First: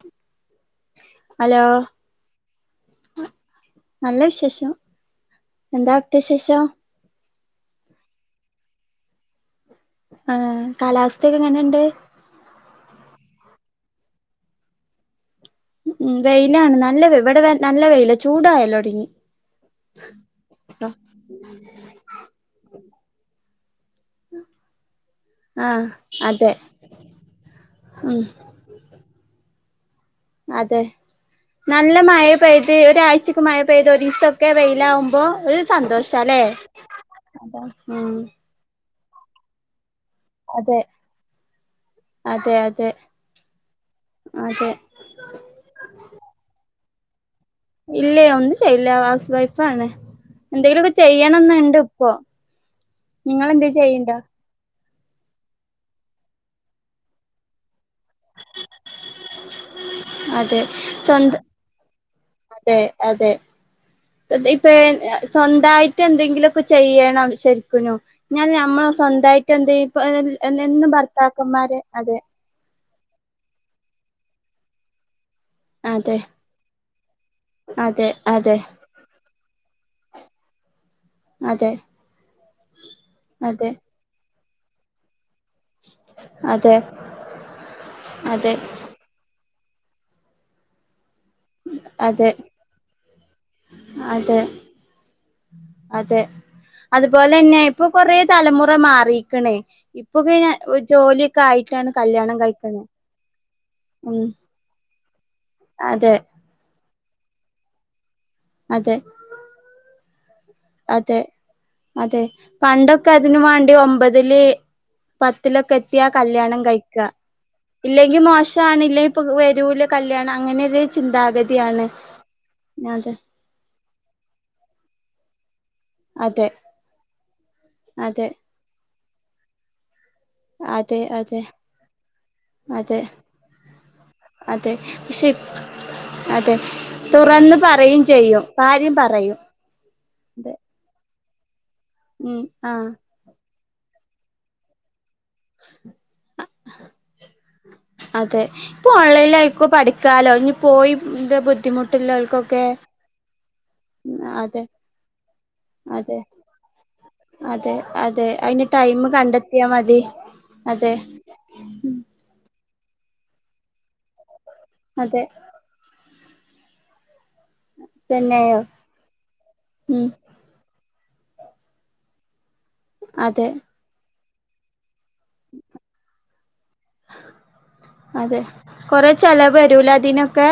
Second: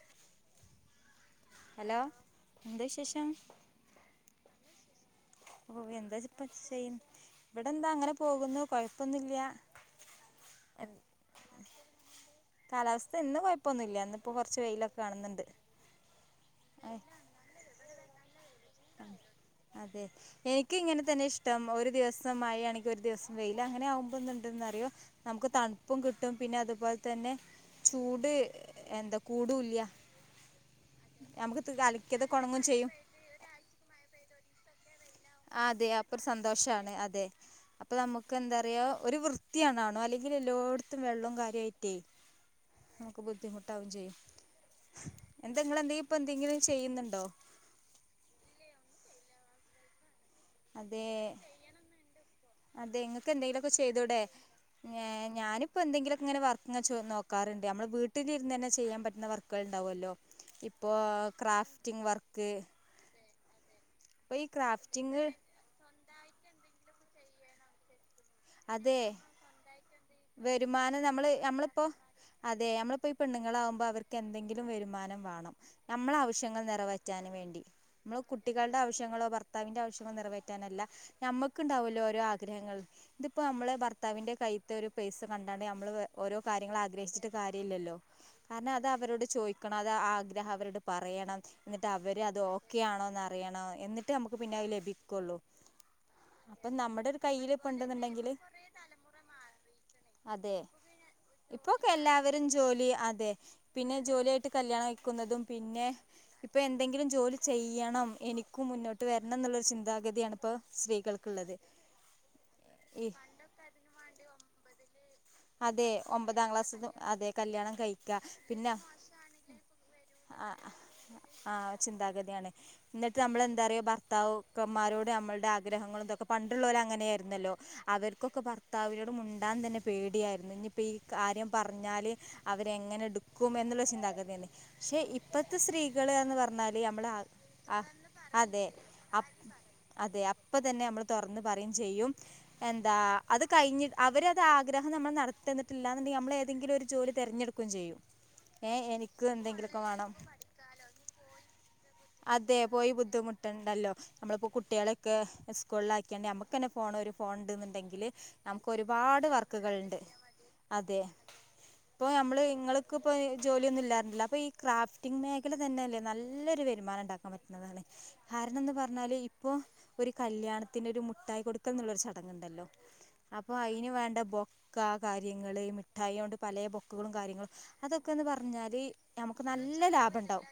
[unintelligible] Hello എന്താ വിശേഷം നല്ല വിശേഷം ഓ എന്താ അവിടുത്തെ ഇപ്പ വിശേഷം ചെയ്യും ഇവിടെന്താ അങ്ങനെ പോകുന്നു കുഴപ്പൊന്നുമില്ല ആഹ കാലാവസ്ഥൊക്കെ എങ്ങനെണ്ട് അത് ഇന്ന് കുഴപ്പമൊന്നുമല്ല ഇന്നിപ്പോൾ കുറച്ച് വെയിലൊക്കെ കാണുന്നുണ്ട് ഉ വെയിലാണ് നല്ല ഇവിടെ വ നല്ല വെൽ ചൂടായ അതെ എനക്ക് ഇങ്ങനെ തന്നെ ഇഷ്ടം ഒരു ദിവസമായിണ ഒരു ദിവസം വയിയില അങ്ങനെയാവുമ്പൊ എന്ത്ണ്ട്ന്നറിയോ നമുക്ക് ആഹ് തണുപ്പും കിട്ടും അതെ പിന്നെ അതുപോലെ തന്നെ ഉം ചൂട് എന്താ കൂടുല്ല അതെ നമുക്ക് നല്ല മഴ അലക്കിയതൊക്കെ ഉണങ്ങും പെയ്ത് ചെയ്യും ഒരാഴ്ചക്ക് മഴ പെയ് തൊരിസൊക്കെ വെയിലാവു അതെ അപ്പൊരു സന്തോഷാണ് അതെ അപ്പൊ ഉം നമ്മക്ക് എന്താറിയോ ഒരു വൃത്തിയാണാണു അല്ലെ ങ്കില് അതെ എല്ലോട്ത്തും വെള്ളൊം കാര്യയായിട്ടേ അതെ അതെ നമുക്ക് ബുദ്ധിമുട്ടാവും ചെയ്യും അതെ എന്തെ ങ്ങള്ന്തെ പ്പന്തെങ്കിലും ചെയ്യ്ന്ന് ണ്ടോ ഇല്ലേ ഒന്നും ചെയ്യ്ല്ലാ ഹൗസ് വൈഫാണ് എന്തെലൊക്ക അതെ ചെയ്യണംന്ന്ണ്ട്പ്പം. നിങ്ങളെന്തെ ചെയ്യ്ണ്ടോ? ങ്ങേ ഞാനിപ്പൊ എന്തെങ്കിലൊക്കെങ്ങനെ വർക്ക് ചോ നോക്കാറ്ണ്ട് നമ്മളെ വീ ട്ടിലിരുന്നന്നെ ചെയ്യാൻ പറ്റ്ന്ന വർക്കള്ണ്ടാവല്ലോ അതെ ഇപ്പോ സ്വന്തം ക്രാഫ്റ്റിങ് വർക്ക് അപ്പോൾ ഈ എന്തേ ഇപ്പേ ആ ക്രാഫ്റ്റിംഗ് സ്വന്തായി ട്ടെന്തെങ്കിലൊക്കെ ചെയ്യണം ശെര്ക്കിനും ഞാ ഞമ്മളെ അതെ സ്വന്തമായിട്ടെന്തെ ഇപ്പോള്‍ ഏല് എല്ലന്നും വരുമാനം ഭർത്താക്കന്മാര് അതെ പ്പം ഈ പെണ്ണുങ്ങളാവുമ്പോ അവർക്കന്തെങ്കിലും വരുമാനം വാണം അതെ നമ്മളാവശ്യങ്ങൾ നെറവേറ്റാന് വേണ്ടി അതെ നമ്മള് അതെ കുട്ടികളുടെ ആവശ്യങ്ങളോ ഭർ ത്താവിന്റെ ആവശ്യങ്ങള് നെറവേറ്റാനല്ല അതെ നമ്മക്ക്ണ്ടാവല്ലോ ഓരോ ആഗ്രഹങ്ങൾ പ്പം അതെ മ്മള് ഭർത്താവി ന്റെ കൈത്തൊരു പേഴ്സ് കണ്ടാണ്ട് നമ്മള് വെ ഓരോ അതെ കാര്യങ്ങൾ ആഗ്രഹിച്ചിട്ട് കാര്യല്ലല്ലോ അതെ കാരണം അത് അവരോട് ചോയി ക്കണം അത് ആ ആഗ്രഹം അവരോട് പറയെ ണം ന്നിട്ട് അവര് അതെ അത് ഓക്കെയാണൊന്നറിയണം. എന്നിട്ട് നമുക്ക് അതെ പിന്നെ അഹ് ലഭിക്കുള്ളൂ. അപ്പം നമ്മുടൊരു കൈയിൽ ഇപ്പ കൊറെ ഉണ്ടെന്നുണ്ടെങ്കില് തലമുറ മാറീക്കണേ ഇപ്പൊക്കെ പിന്നെ അതെ ഓ ജോലിയൊക്കെ ഇപ്പൊക്കെ ആയിട്ടാണ് കല്യാണം എല്ലാവരും കഴിക്കണെ ജോലി ഉം ല്യാണയ്ക്കുന്നതും പിന്നെ അതെ ഇപ്പൊ എന്തെങ്കിലും ജോലി ചെയ്യണം എനിക്ക് അതെ മുന്നോട്ട് വരണംന്നുള്ളൊരു ചിന്താ ഗതിയാണ് പ്പൊ അതെ സ്ത്രീകൾക്ക്ള്ളത് അതെ പണ്ടൊക്കെ അതിനുവാണ്ടി ഒമ്പതില് പത്തിലൊക്കെ അതെ എത്ത്യാ ഒമ്പതാം കല്യാണം ക്ലാസ്സിന്ന് കയ്ക്കാ അതെ കല്യാണം ഇല്ലെങ്കി കഴിക്ക പിന്നെ മോശാണ് ഇല്ലേപ്പൊ വരൂല്ല കല്യാണം ആ അങ്ങനൊരു ആ ചിന്താഗതിയാണ് ഞാതെ ത്താക്കന്മാരോട് മ്മൾടെ ആ ഗ്രഹങ്ങളും ഇതൊക്കെ അതെ പണ്ടുള്ളോരങ്ങനെ ആയിര്ന്നല്ലോ അതെ അവർക്കൊക്കെ ഭർത്താവി മുണ്ടാൻ തന്നെ പേ ടിയായിരുന്ന് ഇനിയിപ്പോ ഈ അതെ അതെ കാര്യം പറഞ്ഞാല് അതെ അവരെങ്ങെനെടുക്കും എന്നുള്ള ചിന്താഗതിയാണ്, അതെ ഷേ പക്ഷെ ഇപ്പത്തെ സ്ത്രീകള്ന്ന് അതെ പറഞ്ഞാല് മ്മളെ തുറന്ന് ആഹ് പറയും ചെയ്യും അതെ കാര്യം അപ് പറയും അതെ അപ്പത്തന്നെ മ്മള് തൊറന്ന് പറയും ചെയ്യും ഉം ആഹ് എന്താ അത് കഴിഞ്ഞി അവരത് ആഗ്ര ഗ്രഹം നമ്മൾ ന ടത്തി തന്നിട്ടില്ലാന്നിണ്ടെങ്കി നമ്മളേതെങ്കിലൊരു ജോലി തെരഞ്ഞടു ക്കും ചെയ്യും അതെ ഏഹ് ഇപ്പൊ എനിക്ക് ഓൺലൈനിലായിക്കോ എന്തെങ്കിലൊക്കെ വേണം, പഠിക്കാലോ ഇനി പോയി ഇത് അതെ ബുദ്ധിമുട്ടുള്ളോൽക്കൊക്കെ പോയി ബുദ്ധിമുട്ടണ്ടല്ലോ നമ്മളിപ്പൊ അതെ കുട്ടികളെ ഒക്കെ അതെ സ്കൂളിലാക്കിയാണ്ട് നമുക്കന്നെ ഫോണൊരു ഒരു ഫോൺ അതെ ഇണ്ടുന്നുണ്ടെങ്കില് അതെ അയിന് നമുക്ക് ടൈം ഒരുപാട് വർ- കണ്ടെത്തിയാ കളിണ്ട് മതി അതെ ഇപ്പൊ ഞമ്മള് നിങ്ങൾക്ക് ഇപ്പൊ ഏഹ് ജോലിയൊന്നും ഇല്ലാ പർഞ്ഞില്ലേ അപ്പൊ ഈ ക്രാഫ്റ്റിംഗ് അതെ മേഖല തന്നെ അല്ലേ നല് നല്ലൊരു വരുമാനിണ്ടാക് പറ്റണതാണ് തന്നെയോ കാരണന്ന് പറഞ്ഞാല് ഇപ്പൊ ഉം ഒരു കല്യാണ ത്തിനൊരു മുട്ടായി കൊടുക്കൽന്നുള്ളൊരു ചടങ്ങുണ്ടല്ലോ അതെ അപ്പൊ അയിന് വേണ്ട ബൊ ക കാര്യങ്ങള് മിഠായോണ്ട് പലേ ബൊക്കകളും കാര്യങ്ങളും അതൊക്കെന്ന് അതെ പറഞ്ഞാല് കൊറെ ഞമക്ക് ചെലവ് നല്ല വരൂലേ അതിനൊക്കെ ലാഭണ്ടാവും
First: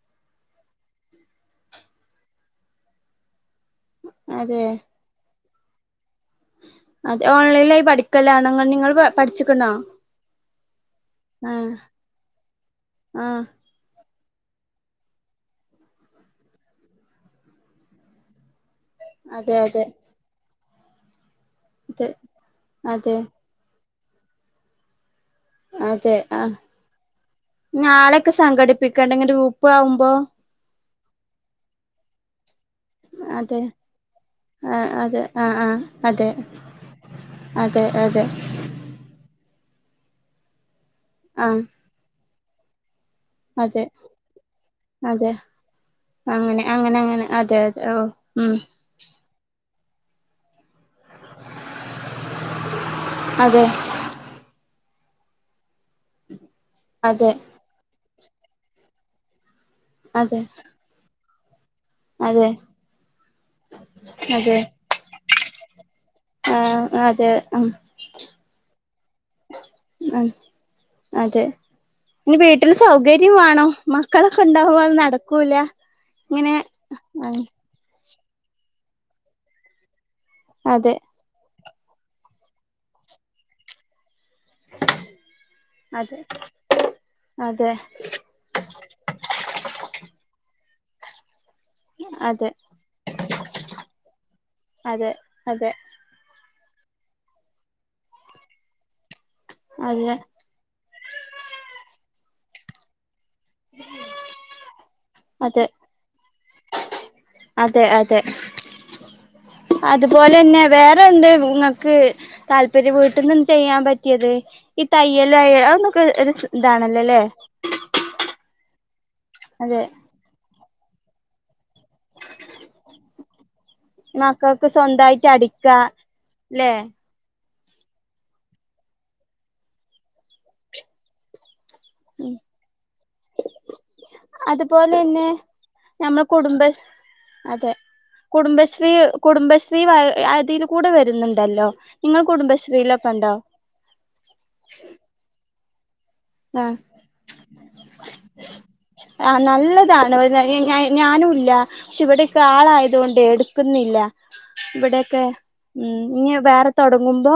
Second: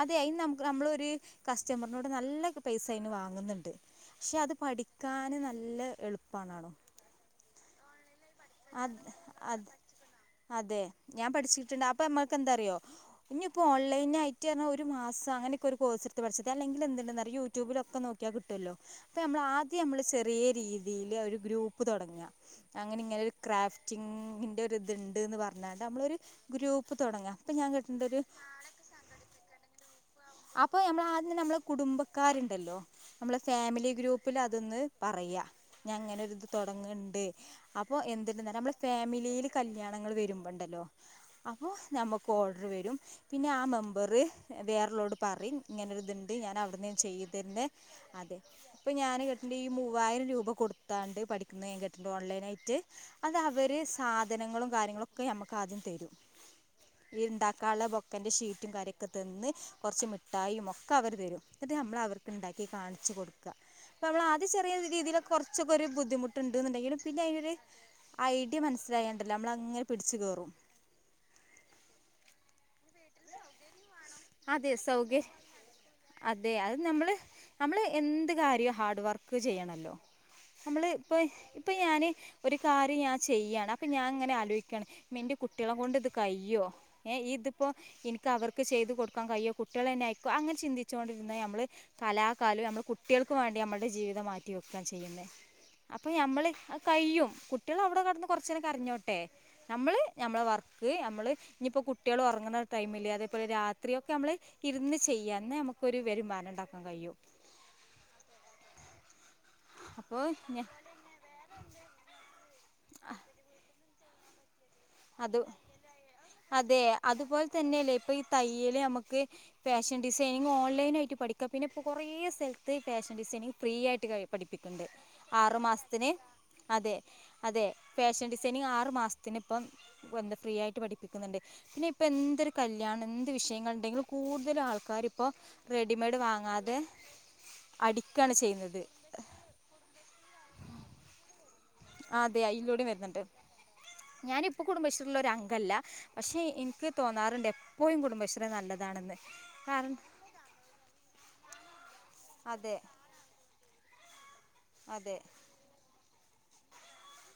അതെ അയിന് നമുക്ക് നമ്മളൊര് കസ്റ്റമറിനോട് നല്ല പൈസ അയിന് വാങ്ങുന്നു ണ്ട് ഷേ അത് അതെ പഠിക്കാന് ന നല്ല എള് അതെ ഓൺലൈനായ് പഠി അ അ അതെ ഞാൻ ആഹ് പഠിച്ചിട്ട്ണ്ട് അപ്പൊ നമ്മക്ക് എന്താറിയോ ആഹ് ഇനിയിപ്പോ ഓൺലൈനായ് ട്ട് പറഞ്ഞാ ഒരുമാസ അങ്ങനൊക്കെ ഒരു കോഴ്സ് എടുത്ത് പഠിച്ചതാ അല്ലെങ്കില് എന്തുണ്ടെന്നറിയോ ഈ യൂട്യൂബിലൊക്കെ നോക്കിയാ കിട്ടുല്ലൊ അപ്പൊ മ്മള് അതെ അതെ ആദ്യമ്മള് ചെറിയ രീതി തീയില് അവര് ഗ്രൂപ്പ് അതെ തൊടങ്ങാ അങ്ങനെ അതെ ഇങ്ങനെ ക്രാഫ്റ്റിങ്ങിൻ്റെ ഒരിതി ണ്ടിന്ന് പറഞ്ഞാണ്ട് അതെ നമ്മളൊരു ആഹ് ഗ്രൂപ്പ് തൊടങ്ങാ അപ്പൊ ഞാൻ കേട്ടിണ്ടൊരു നാളെയൊക്കെ സംഘടിപ്പിക്കണ്ടെ ഇങ്ങനെ ഗ്രൂപ്പ് ആവുമ്പോ അപ്പൊ ഞമ്മള് ആ നമ്മള് കുടുംബക്കാരി ല്ലോ നമ്മെ അതെ ഫാമിലി ഗ്രൂപ്പിൽ അതൊന്ന് ആഹ് അതെ പറയാ ആഹ് ആഹ് ഞാങ്ങനെ അതെ തുടണ്ട് അതെ അപ്പൊ എ അതെ ഫാമിലിയിയില് കല്യാണങ്ങൾ വരുമ്പോണ്ടല്ലോ ആഹ് അപ്പോൊ നഞമ്മക്ക് ഓർഡർ വരും പിന്നെ ആ അതെ മെമ്പറ് വേറള്ളോട് അതെ പറയും ഇങ്ങനെരി ഇതുണ്ട് ഞാൻ അങ്ങനെ അവിടുന്നും അങ്ങനെ അങ്ങനെ അതെ ചെയ്തിരുന്ന അതെ ഓ അതെ ഉം അപ്പം ഞാൻ കേട്ടിട്ട ഈ മൂവായിരം രൂപ കൊടുത്താണ്ട് പഠിക്കുന്ന ഞാൻ കേട്ടിട്ടണ്ട് ഓൺലൈന യിട്ട് അത് അതെ അവര് സാധനങ്ങളും കാര്യങ്ങളും ഒക്ക അമ്മക്കും അതെ [unintelligible] എന്റെ ഷീറ്റും കാര്യൊക്കെ തിന്ന് കുറച്ച് അതെ മിഠായി ഒക്കെ അവർ തരും എന്നിട്ട് നമ്മൾ അവർക്ക് അതെ ഉണ്ടാക്കി കാണിച്ചു കൊടുക്കുക അപ്പ നമ്മൾ ആദ്യ അതെ ചെറിയ രീതിൽ കുറച്ചൊക്കെ ഒരു ബുദ്ധിമുട്ടുണ്ട് ആ എന്നുണ്ടെങ്കിലും പിന്നെ അതെ ഉം അതിനരു മനസിലായണ്ടല്ലോ നമ്മൾ അങ്ങനെ പിടിച്ചു ഉം കയറും അതെ ഇനി വീട്ടിൽ സൗഖ ഗരിമാണോ മക്കളൊക്കെ അതെ ഉണ്ടാവുമ്പോ സൗകര്യ നടക്കൂല അതെ ഇങ്ങനെ അത് നമ്മള് നമ്മള് എന്ത് കാര്യവും ഹാർഡ് വർക്ക് ചെയ്യണല്ലോ നമ്മള് അതെ ഇപ്പൊ ഇപ്പൊ ഞാന് ഒരു കാര്യം ഞാൻ ചെയ്യയാണ് അപ്പൊ ഞാ അങ്ങനെ ആലോചിക്കാണ് എന്റെ കുട്ടികളെ കൊണ്ട് ഇത് അതെ കയ്യോ ഏ ഇതിപ്പോ അതെ എനിക്ക് അവർക്ക് ചെയ്ത് കൊ കയ്യോ കുട്ടികൾ തന്നെയിക്കോ അങ്ങനെ ചിന്തിച്ചുകൊണ്ടിന്ന നമ്മള് അതെ കലാകാലവും നമ്മള് കുട്ടികൾക്ക് വേണ്ടി നമ്മളുടെ ജീവിതം മാറ്റി വെക്കൻ അതെ ചെയ്യുന്നത് അതെ അപ്പൊ നമ്മള് കയ്യും കുട്ടികൾ അവിടെ കടന്ന് കുറച്ചരക്ക അറിഞ്ഞോട്ടെ നമ്മള് അതെ നമ്മളെ വർക്ക് നമ്മള് ഇനിപ്പോ കുട്ടികള ഉറങ്ങുന്ന ടൈംമില്ല അതേപോലെ ഇത്രൊക്കെ നമ്മള് ഇരുന്ന് ചെയ്യാന്ന് അതെ നമുക്കൊരു വരുമാനം ഉണ്ടാക്കാൻ കഴിയും അതെ അതെ അപ്പൊ അതുപോലെന്നെ ഞാ ഇര് വീട്ടിൽ നിന്നും ചെയ്യാൻ പറ്റും ത്തിയത് ഈ തയ്യല അത് അയ്യൽന്നൊക്കെ ഒരു ഇതാണല്ലോല്ലേ യല് നമക്ക് [unintelligible] അതെ ഫാഷൻ ഡിസൈനിങ് ഓൺലൈൻ പഠിക്ക പിന്നെ കൊറേ സ്ഥലത്ത് ഫാഷൻ [unintelligible] ഫ്രീ ആയിട്ട് മക്കൾക്ക് പഠിപ്പിക്കുന്നുണ്ട് സ്വന്തായിട്ട് ആറു അടിക്കാ മാസത്തിന് ല്ലെ അതെ അതെ ഫാഷൻ ഡിസൈനിങ് ആറ് മാസത്തിന് ഇപ്പം എന്ത ഫ്രീ ആയിട്ട് പഠിപ്പിക്കുന്നുണ്ട് പിന്നെ ഇപ്പോ എന്തൊരു കല്യാണം എന്ത് വിഷയങ്ങൾ ഉണ്ടെങ്കിലും കൂടുതലും ആൾക്കാാര് അതുപോലെന്നെ ഇപ്പോ റെഡിമെയഡ് ഞമ്മൾ കുടുംബ വാങ്ങാതെ അതെ അടിക്കാണ് ചെയ്യുന്നത് തിൽ കൂടെ വരുന്നുണ്ടല്ലോ നിങ്ങൾ അതെ അതിയിലൂടെ വരുന്നുട്ട് കുടുംബശ്രീയിലൊക്കെണ്ടോ ഞാനിപ്പം കുടുംബശ്രീയിൽ ഒരു അംഗല്ല ആ കുടുംബശ്രീ നല്ലതാണെന്ന് ആ കാരണം നല്ലതാണ് പിന്നെ ഞാ ഞാനുംല്ല പക്ഷെ ഇവിടൊക്കെ അതെ ആളായത കൊണ്ട് എടുക്കുന്നില്ല അതെ ഇവിടൊക്കെ ഉം ഇനി വേറെ തുടങ്ങുമ്പോ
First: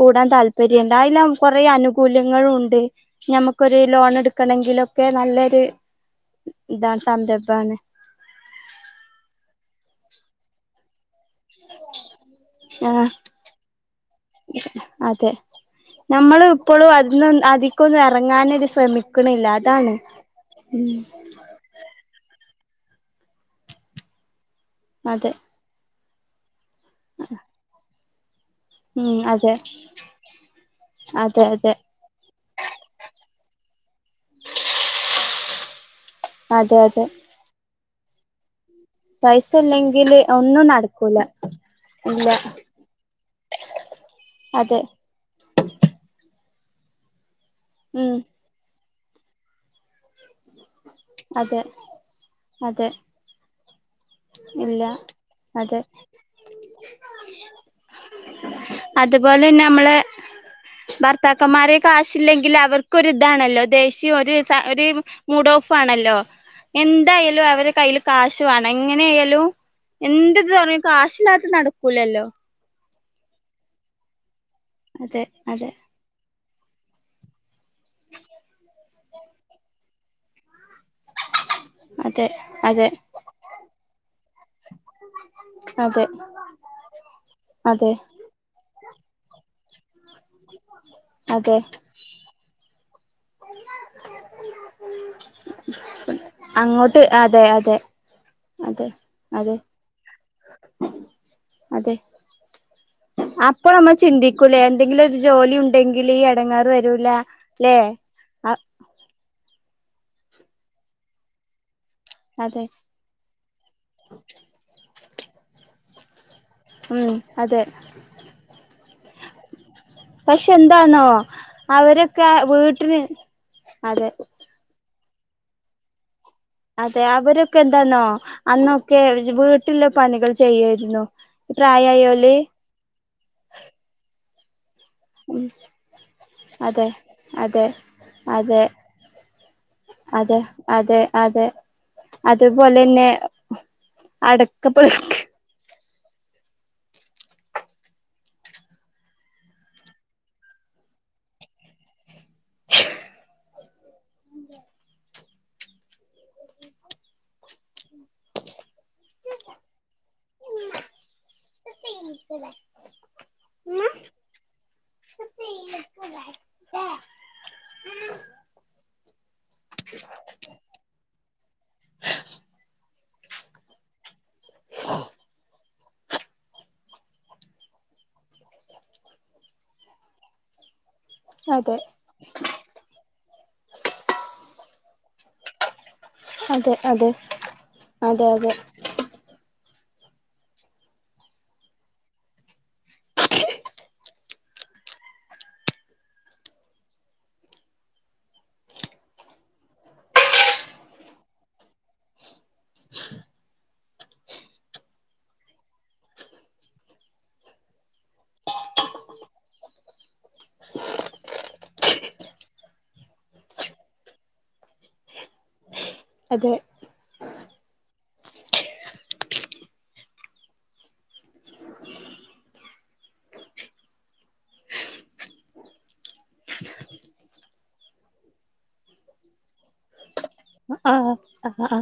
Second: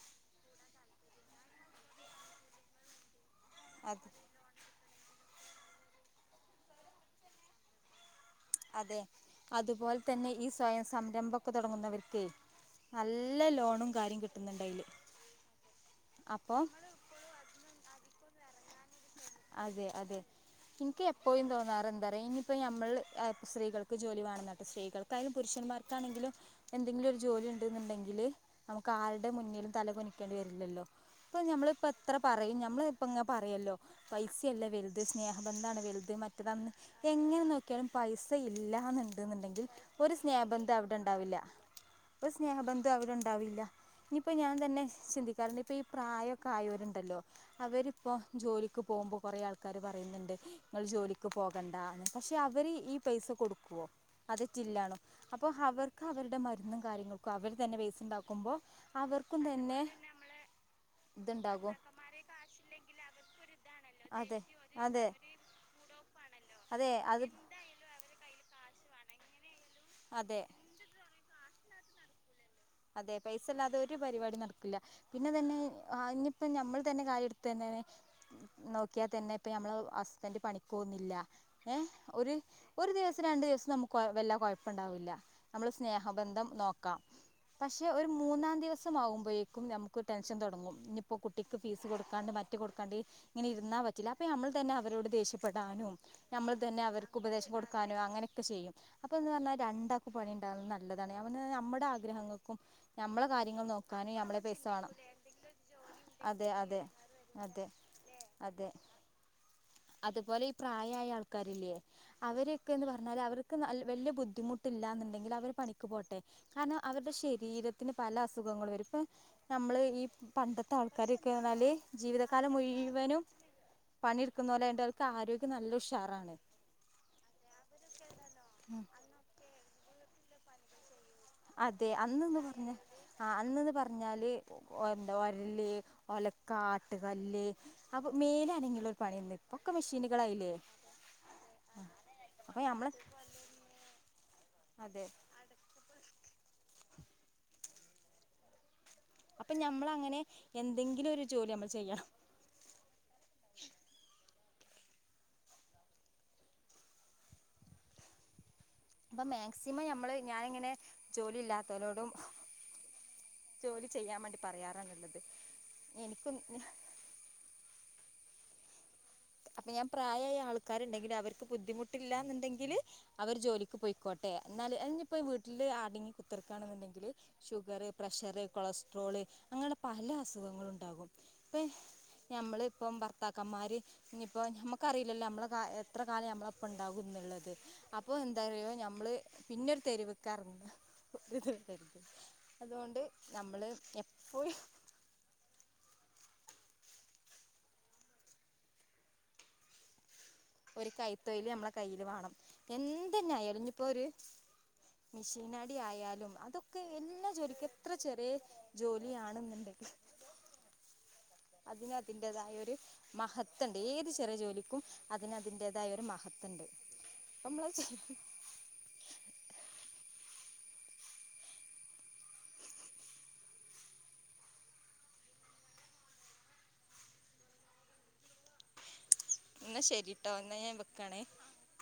കൂടാൻ താല്പര്യംണ്ട് അതില കുറേ ആനുകൂല്യങ്ങളും ഉണ്ട് ഞമ്മുക്കൊരു അത് ലോൺ എടുക്കണെങ്കിലും ഒക്കെ നല്ലൊരു ഇതാണ് സംരംഭമാണ് അതെ അതുപോലെ തന്നെ ഈ സ്വയം സം രംഭംഒക്കെ തുടങ്ങുന്നവർക്ക് ആഹ് നല്ല ലോണും കാര്യം കിട്ടുന്നുണ്ട് അതിൽ അതെ നമ്മള് അപ്പോൾ ഇപ്പോഴും അതി അധിക്കൊന് തുടങ്ങാനൊ ഒരു ശ്രമി അതെ അതെ എനിക്ക് എപ്പോഴും തോന്നാറ എന്താറിയോ ഇനി ക്കിപ്പൾ നമ്മൾ സ്ത്രീകൾക്ക് ജോലി വാണംന്നാ സ്ത്രീകൾക്കായാലും അതെ പുരുഷന്മാർ ആണെങ്കിലും എന്തെങ്കിലും ഒരു ജോലി ഉണ്ടെന്നുണ്ടങ്കിൽ അതിലേ നമുക്ക് ഉം ആരുടെ അതെ മുന്നിലും തല കുനിക്കേണ്ടി വരില്ലല്ലോ അപ്പൊ അതെ അതെ നമ്മളിപ്പ എത്ര പറയും നമ്മള ഇപ്പ ഇങ്ങെ പറയല്ലോ പൈസ അല്ല വലുത് സ്നേഹബന്ധമാണ് വലുത് മറ്റേതന്ന് അതെ അതെ എങ്ങനെ നോ ക്കിയാലും പൈസ ഇ പൈസ ഇല്ലന്നുണ്ടെങ്കിൽ ഒരു ഇല്ലെങ്കില് ഒന്നും സ്നേഹബന്ധം അവിടെ നടക്കൂല ഉണ്ടാവില്ല ഇല്ല ഒരു സ്നേഹബന്ധം അവിടെ ഉണ്ടാവില്ല ഇനിപ്പോ ഞാൻ അതെ തന്നെ ചിന്തിക്കാറുണ്ട് ഇപ്പൊ പ്രായ കായൂരുണ്ടല്ലോ അവരിപ്പോ ഉം ജോലി പോകുമ്പോൾ കുറെ ആൾക്കാര് പറയുന്നുണ്ട് നിങ്ങള് ജോലിക്ക് അതെ പോകണ്ടാ പക്ഷെ അവര് അതെ ഈ പൈസ കൊടുക്കുവോ അത് ഇല്ല [unintelligible] അപ്പൊ അതെ അവർക്ക് അവരുടെ മരുന്നും കാര്യങ്ങൾക്കും അവര് തന്നെ പൈസ ഉണ്ടാക്കുമ്പോ അവർക്കും അതുപോലെ തന്നെ നമ്മളെ ഇത്ണ്ടാകും ഭർത്താക്കന്മാര് കാശില്ലെങ്കിൽ അവർക്കൊരിതാണല്ലോ ദേഷ്യം ഒര് സ ഒര് മൂടോ ഫാണല്ലോ അതെ അത് എന്തായാലും അവരെ കയ്യില് കാശു വാ എങ്ങനെ ആയാലൂ എന്ത് അതെ [unintelligible] കാശില്ലാത്ത നട ക്കൂലല്ലോ അതെ പൈസല്ലാതെ ഒരു പരിപാടീം നട ഇല്ല അതെ പിന്നെ തന്നെ അതെ ആഞ്ഞു ഇപ്പ ഞമ്മള് തന്നെ കാര്യം എടുത്തേനെ തന്നെനോക്കിയാൽ തന്നെ ഇപ്പ നമ്മള്ഹസ്ബന്റ് പണിക്ക് പോകുന്നില്ല ഏഹ് അതെ ഒരു അതെ ഒരു ദിവസം രണ്ടു ദിവസം നമുക്ക് വല്ല കൊഴപ്പണ്ടാവില്ല നമ്മള് അതെ സ്നേഹബന്ധം നോക്കാം പക്ഷെ അതെ ഒരു മൂന്നാം തി ദിവസമാകുമ്പോഴേക്ക് നമുക്കും ഒരു ടെൻഷൻ തൊടങ്ങും ഇനിയിപ്പോ കുട്ടിക്ക് അതെ ഫീസ് കൊടുക്കാനുണ്ട് മ - റ്റ് കൊടുക്കാണ്ട് ഇങ്ങനെ ഇരുന്നാ പറ്റില്ല അപ്പഴ് നമ്മൾ തന്നെ അവരോട് ദേഷ്യപ്പെടാനും നമ്മള് തന്നെ അങ്ങോട്ട് അവർക്ക് അതെ ഉപദേശം അതെ കൊടുക്കാനും അങ്ങനെയൊക്കെ ചെയ്യും അതെ അപ്പൊ എന്ന് പറഞ്ഞാ അതെ രണ്ടാക്ക് പണി അത് നല്ലതാണ് അവന് നമ്മടെ അതെ ആഗ്രഹങ്ങ [unintelligible] അപ്പൊ നമ്മള് ചിന്തിക്കൂലേ പൈസ വേണം എന്തെങ്കിലും ഒരു ജോലി ഉണ്ടെങ്കിൽ ഈ അതെ എടങ്ങാറ് അതെ വരൂല്ലാ അതെ ല്ലേ ആ അതെ അതുപോലെ ഈ പ്രായ ആയ ആൾക്കാരില്ലേ അതെ അവരക്ക് എന്ന് പറഞ്ഞാല് അവർക്ക് വല്യ ബുദ്ധിമുട്ടില്ലാ എങ്കിൽ അവര് പണിക്ക് പോട്ടെ കാരണം അവരുടെ ഉം ശ അതെ ശരീരത്തിന് പല അസുഖങ്ങള് വരും ഇപ്പ നമ്മള് ഈ പക്ഷെ പണ്ടത്ത എന്താന്നോ ആൾക്കാരൊക്കെ എന്നാല് അവരൊക്കെ ജീവിതകാലം വീട്ടിന് മുഴുവനും അതെ പണിയെടുക്കുന്നോലായോണ്ട് ആരോഗ്യം നല്ല ഉഷാറാണ് അതെ അവരൊക്കെ എന്താന്നോ അന്നൊക്കെ വീ വീട്ടിലെ പണികൾ ചെയ്യായിരുന്നു അതെ പ്രായായോല് അന്നന്ന് പറഞ്ഞാ ആ അന്നന്ന് പറഞ്ഞാല് എന്താ ഉം ഒരല് ഒലക്കാ അതെ ആട്ടുകല്ല് അതെ അപ്പൊ അതെ മേലാനങ്ങീള്ള ഒരു പണില്ലേ ഇപ്പൊക്കെ അതെ മെഷീനുകളായില്ലേ അതെ അതെ അപ്പൊ നമ്മള് അതുപോലെന്നെ അതെ അടക്കപ്പഴുക്ക് അപ്പൊ ഞമ്മള് അങ്ങനെ എന്തെങ്കിലും ഒരു ജോലി നമ്മള് ചെയ്യണം [inaudible] അപ്പൊ മാക്സിമം നമ്മള് ഞാനിങ്ങനെ ജോലി ഇല്ലാത്ത മക്കലോടും ജോലി ചെയ്യാൻ വേണ്ടി പറയാറെന്നുള്ളത് ഇനി എനിക്കും അപ്പൊ ഞാൻ പ്രായമായ ആൾക്കാരുണ്ടെങ്കിൽ അവർക്ക് ബുദ്ധിമുട്ടില്ല എന്നുണ്ടെങ്കില് അവർ ജോലിക്ക് പോയിക്കോട്ടെ എന്നാല് ഇനി ഇപ്പോ വീട്ടില് ആടുങ്ങി കുത്തിർക്കുകയാണെന്നുണ്ടെങ്കില് ഷുഗർ പ്രഷറ് കൊളസ്ട്രോള് അങ്ങനെ പല അസുഖങ്ങളുംഉണ്ടാകും ഇപ്പ അതെ നമ്മള് ഇപ്പം ഭർത്താക്ക മാരി ഇപ്പൊ നമ്മക്കറിയില്ലല്ലോ നമ്മള ക അത്ര കാലം നമ്മള അപ്പം അതെ ഇണ്ടാകും അതെ എന്നുള്ളത് അപ്പോൾ അതെ എന്താ അതെ പറയുക നമ്മൾ പിന്നെരു തെരുവെക്കാറുണ്ട് ഒരു ത അതുകൊണ്ട് നമ്മള് എപ്പോഴും ഒരു കൈത്തൊൽ നമ്മളെ കയ്യില് വേണം എന്തന്നെ ആയാലും ഇനിയിപ്പോൊ ഒരു മെഷീൻ അടി ആയാലും അതൊക്കെ എല്ലാ ജോലിിക്കും എത്ര ചെറിയ ജോലിയാണെന്നുണ്ടെിൽ അതിന് അതിന്റേതായ ഒരു മഹത്വുണ്ട് ഏത് ചെറിയ ജോലിക്കും അതിന അതിൻന്റെ അതായരു അതെ മഹത്തുണ്ട് അമ്മള ച എന്നാ ശരിട്ടാ എന്നാ ഞാൻ ആ വെക്കണേ ആ ആ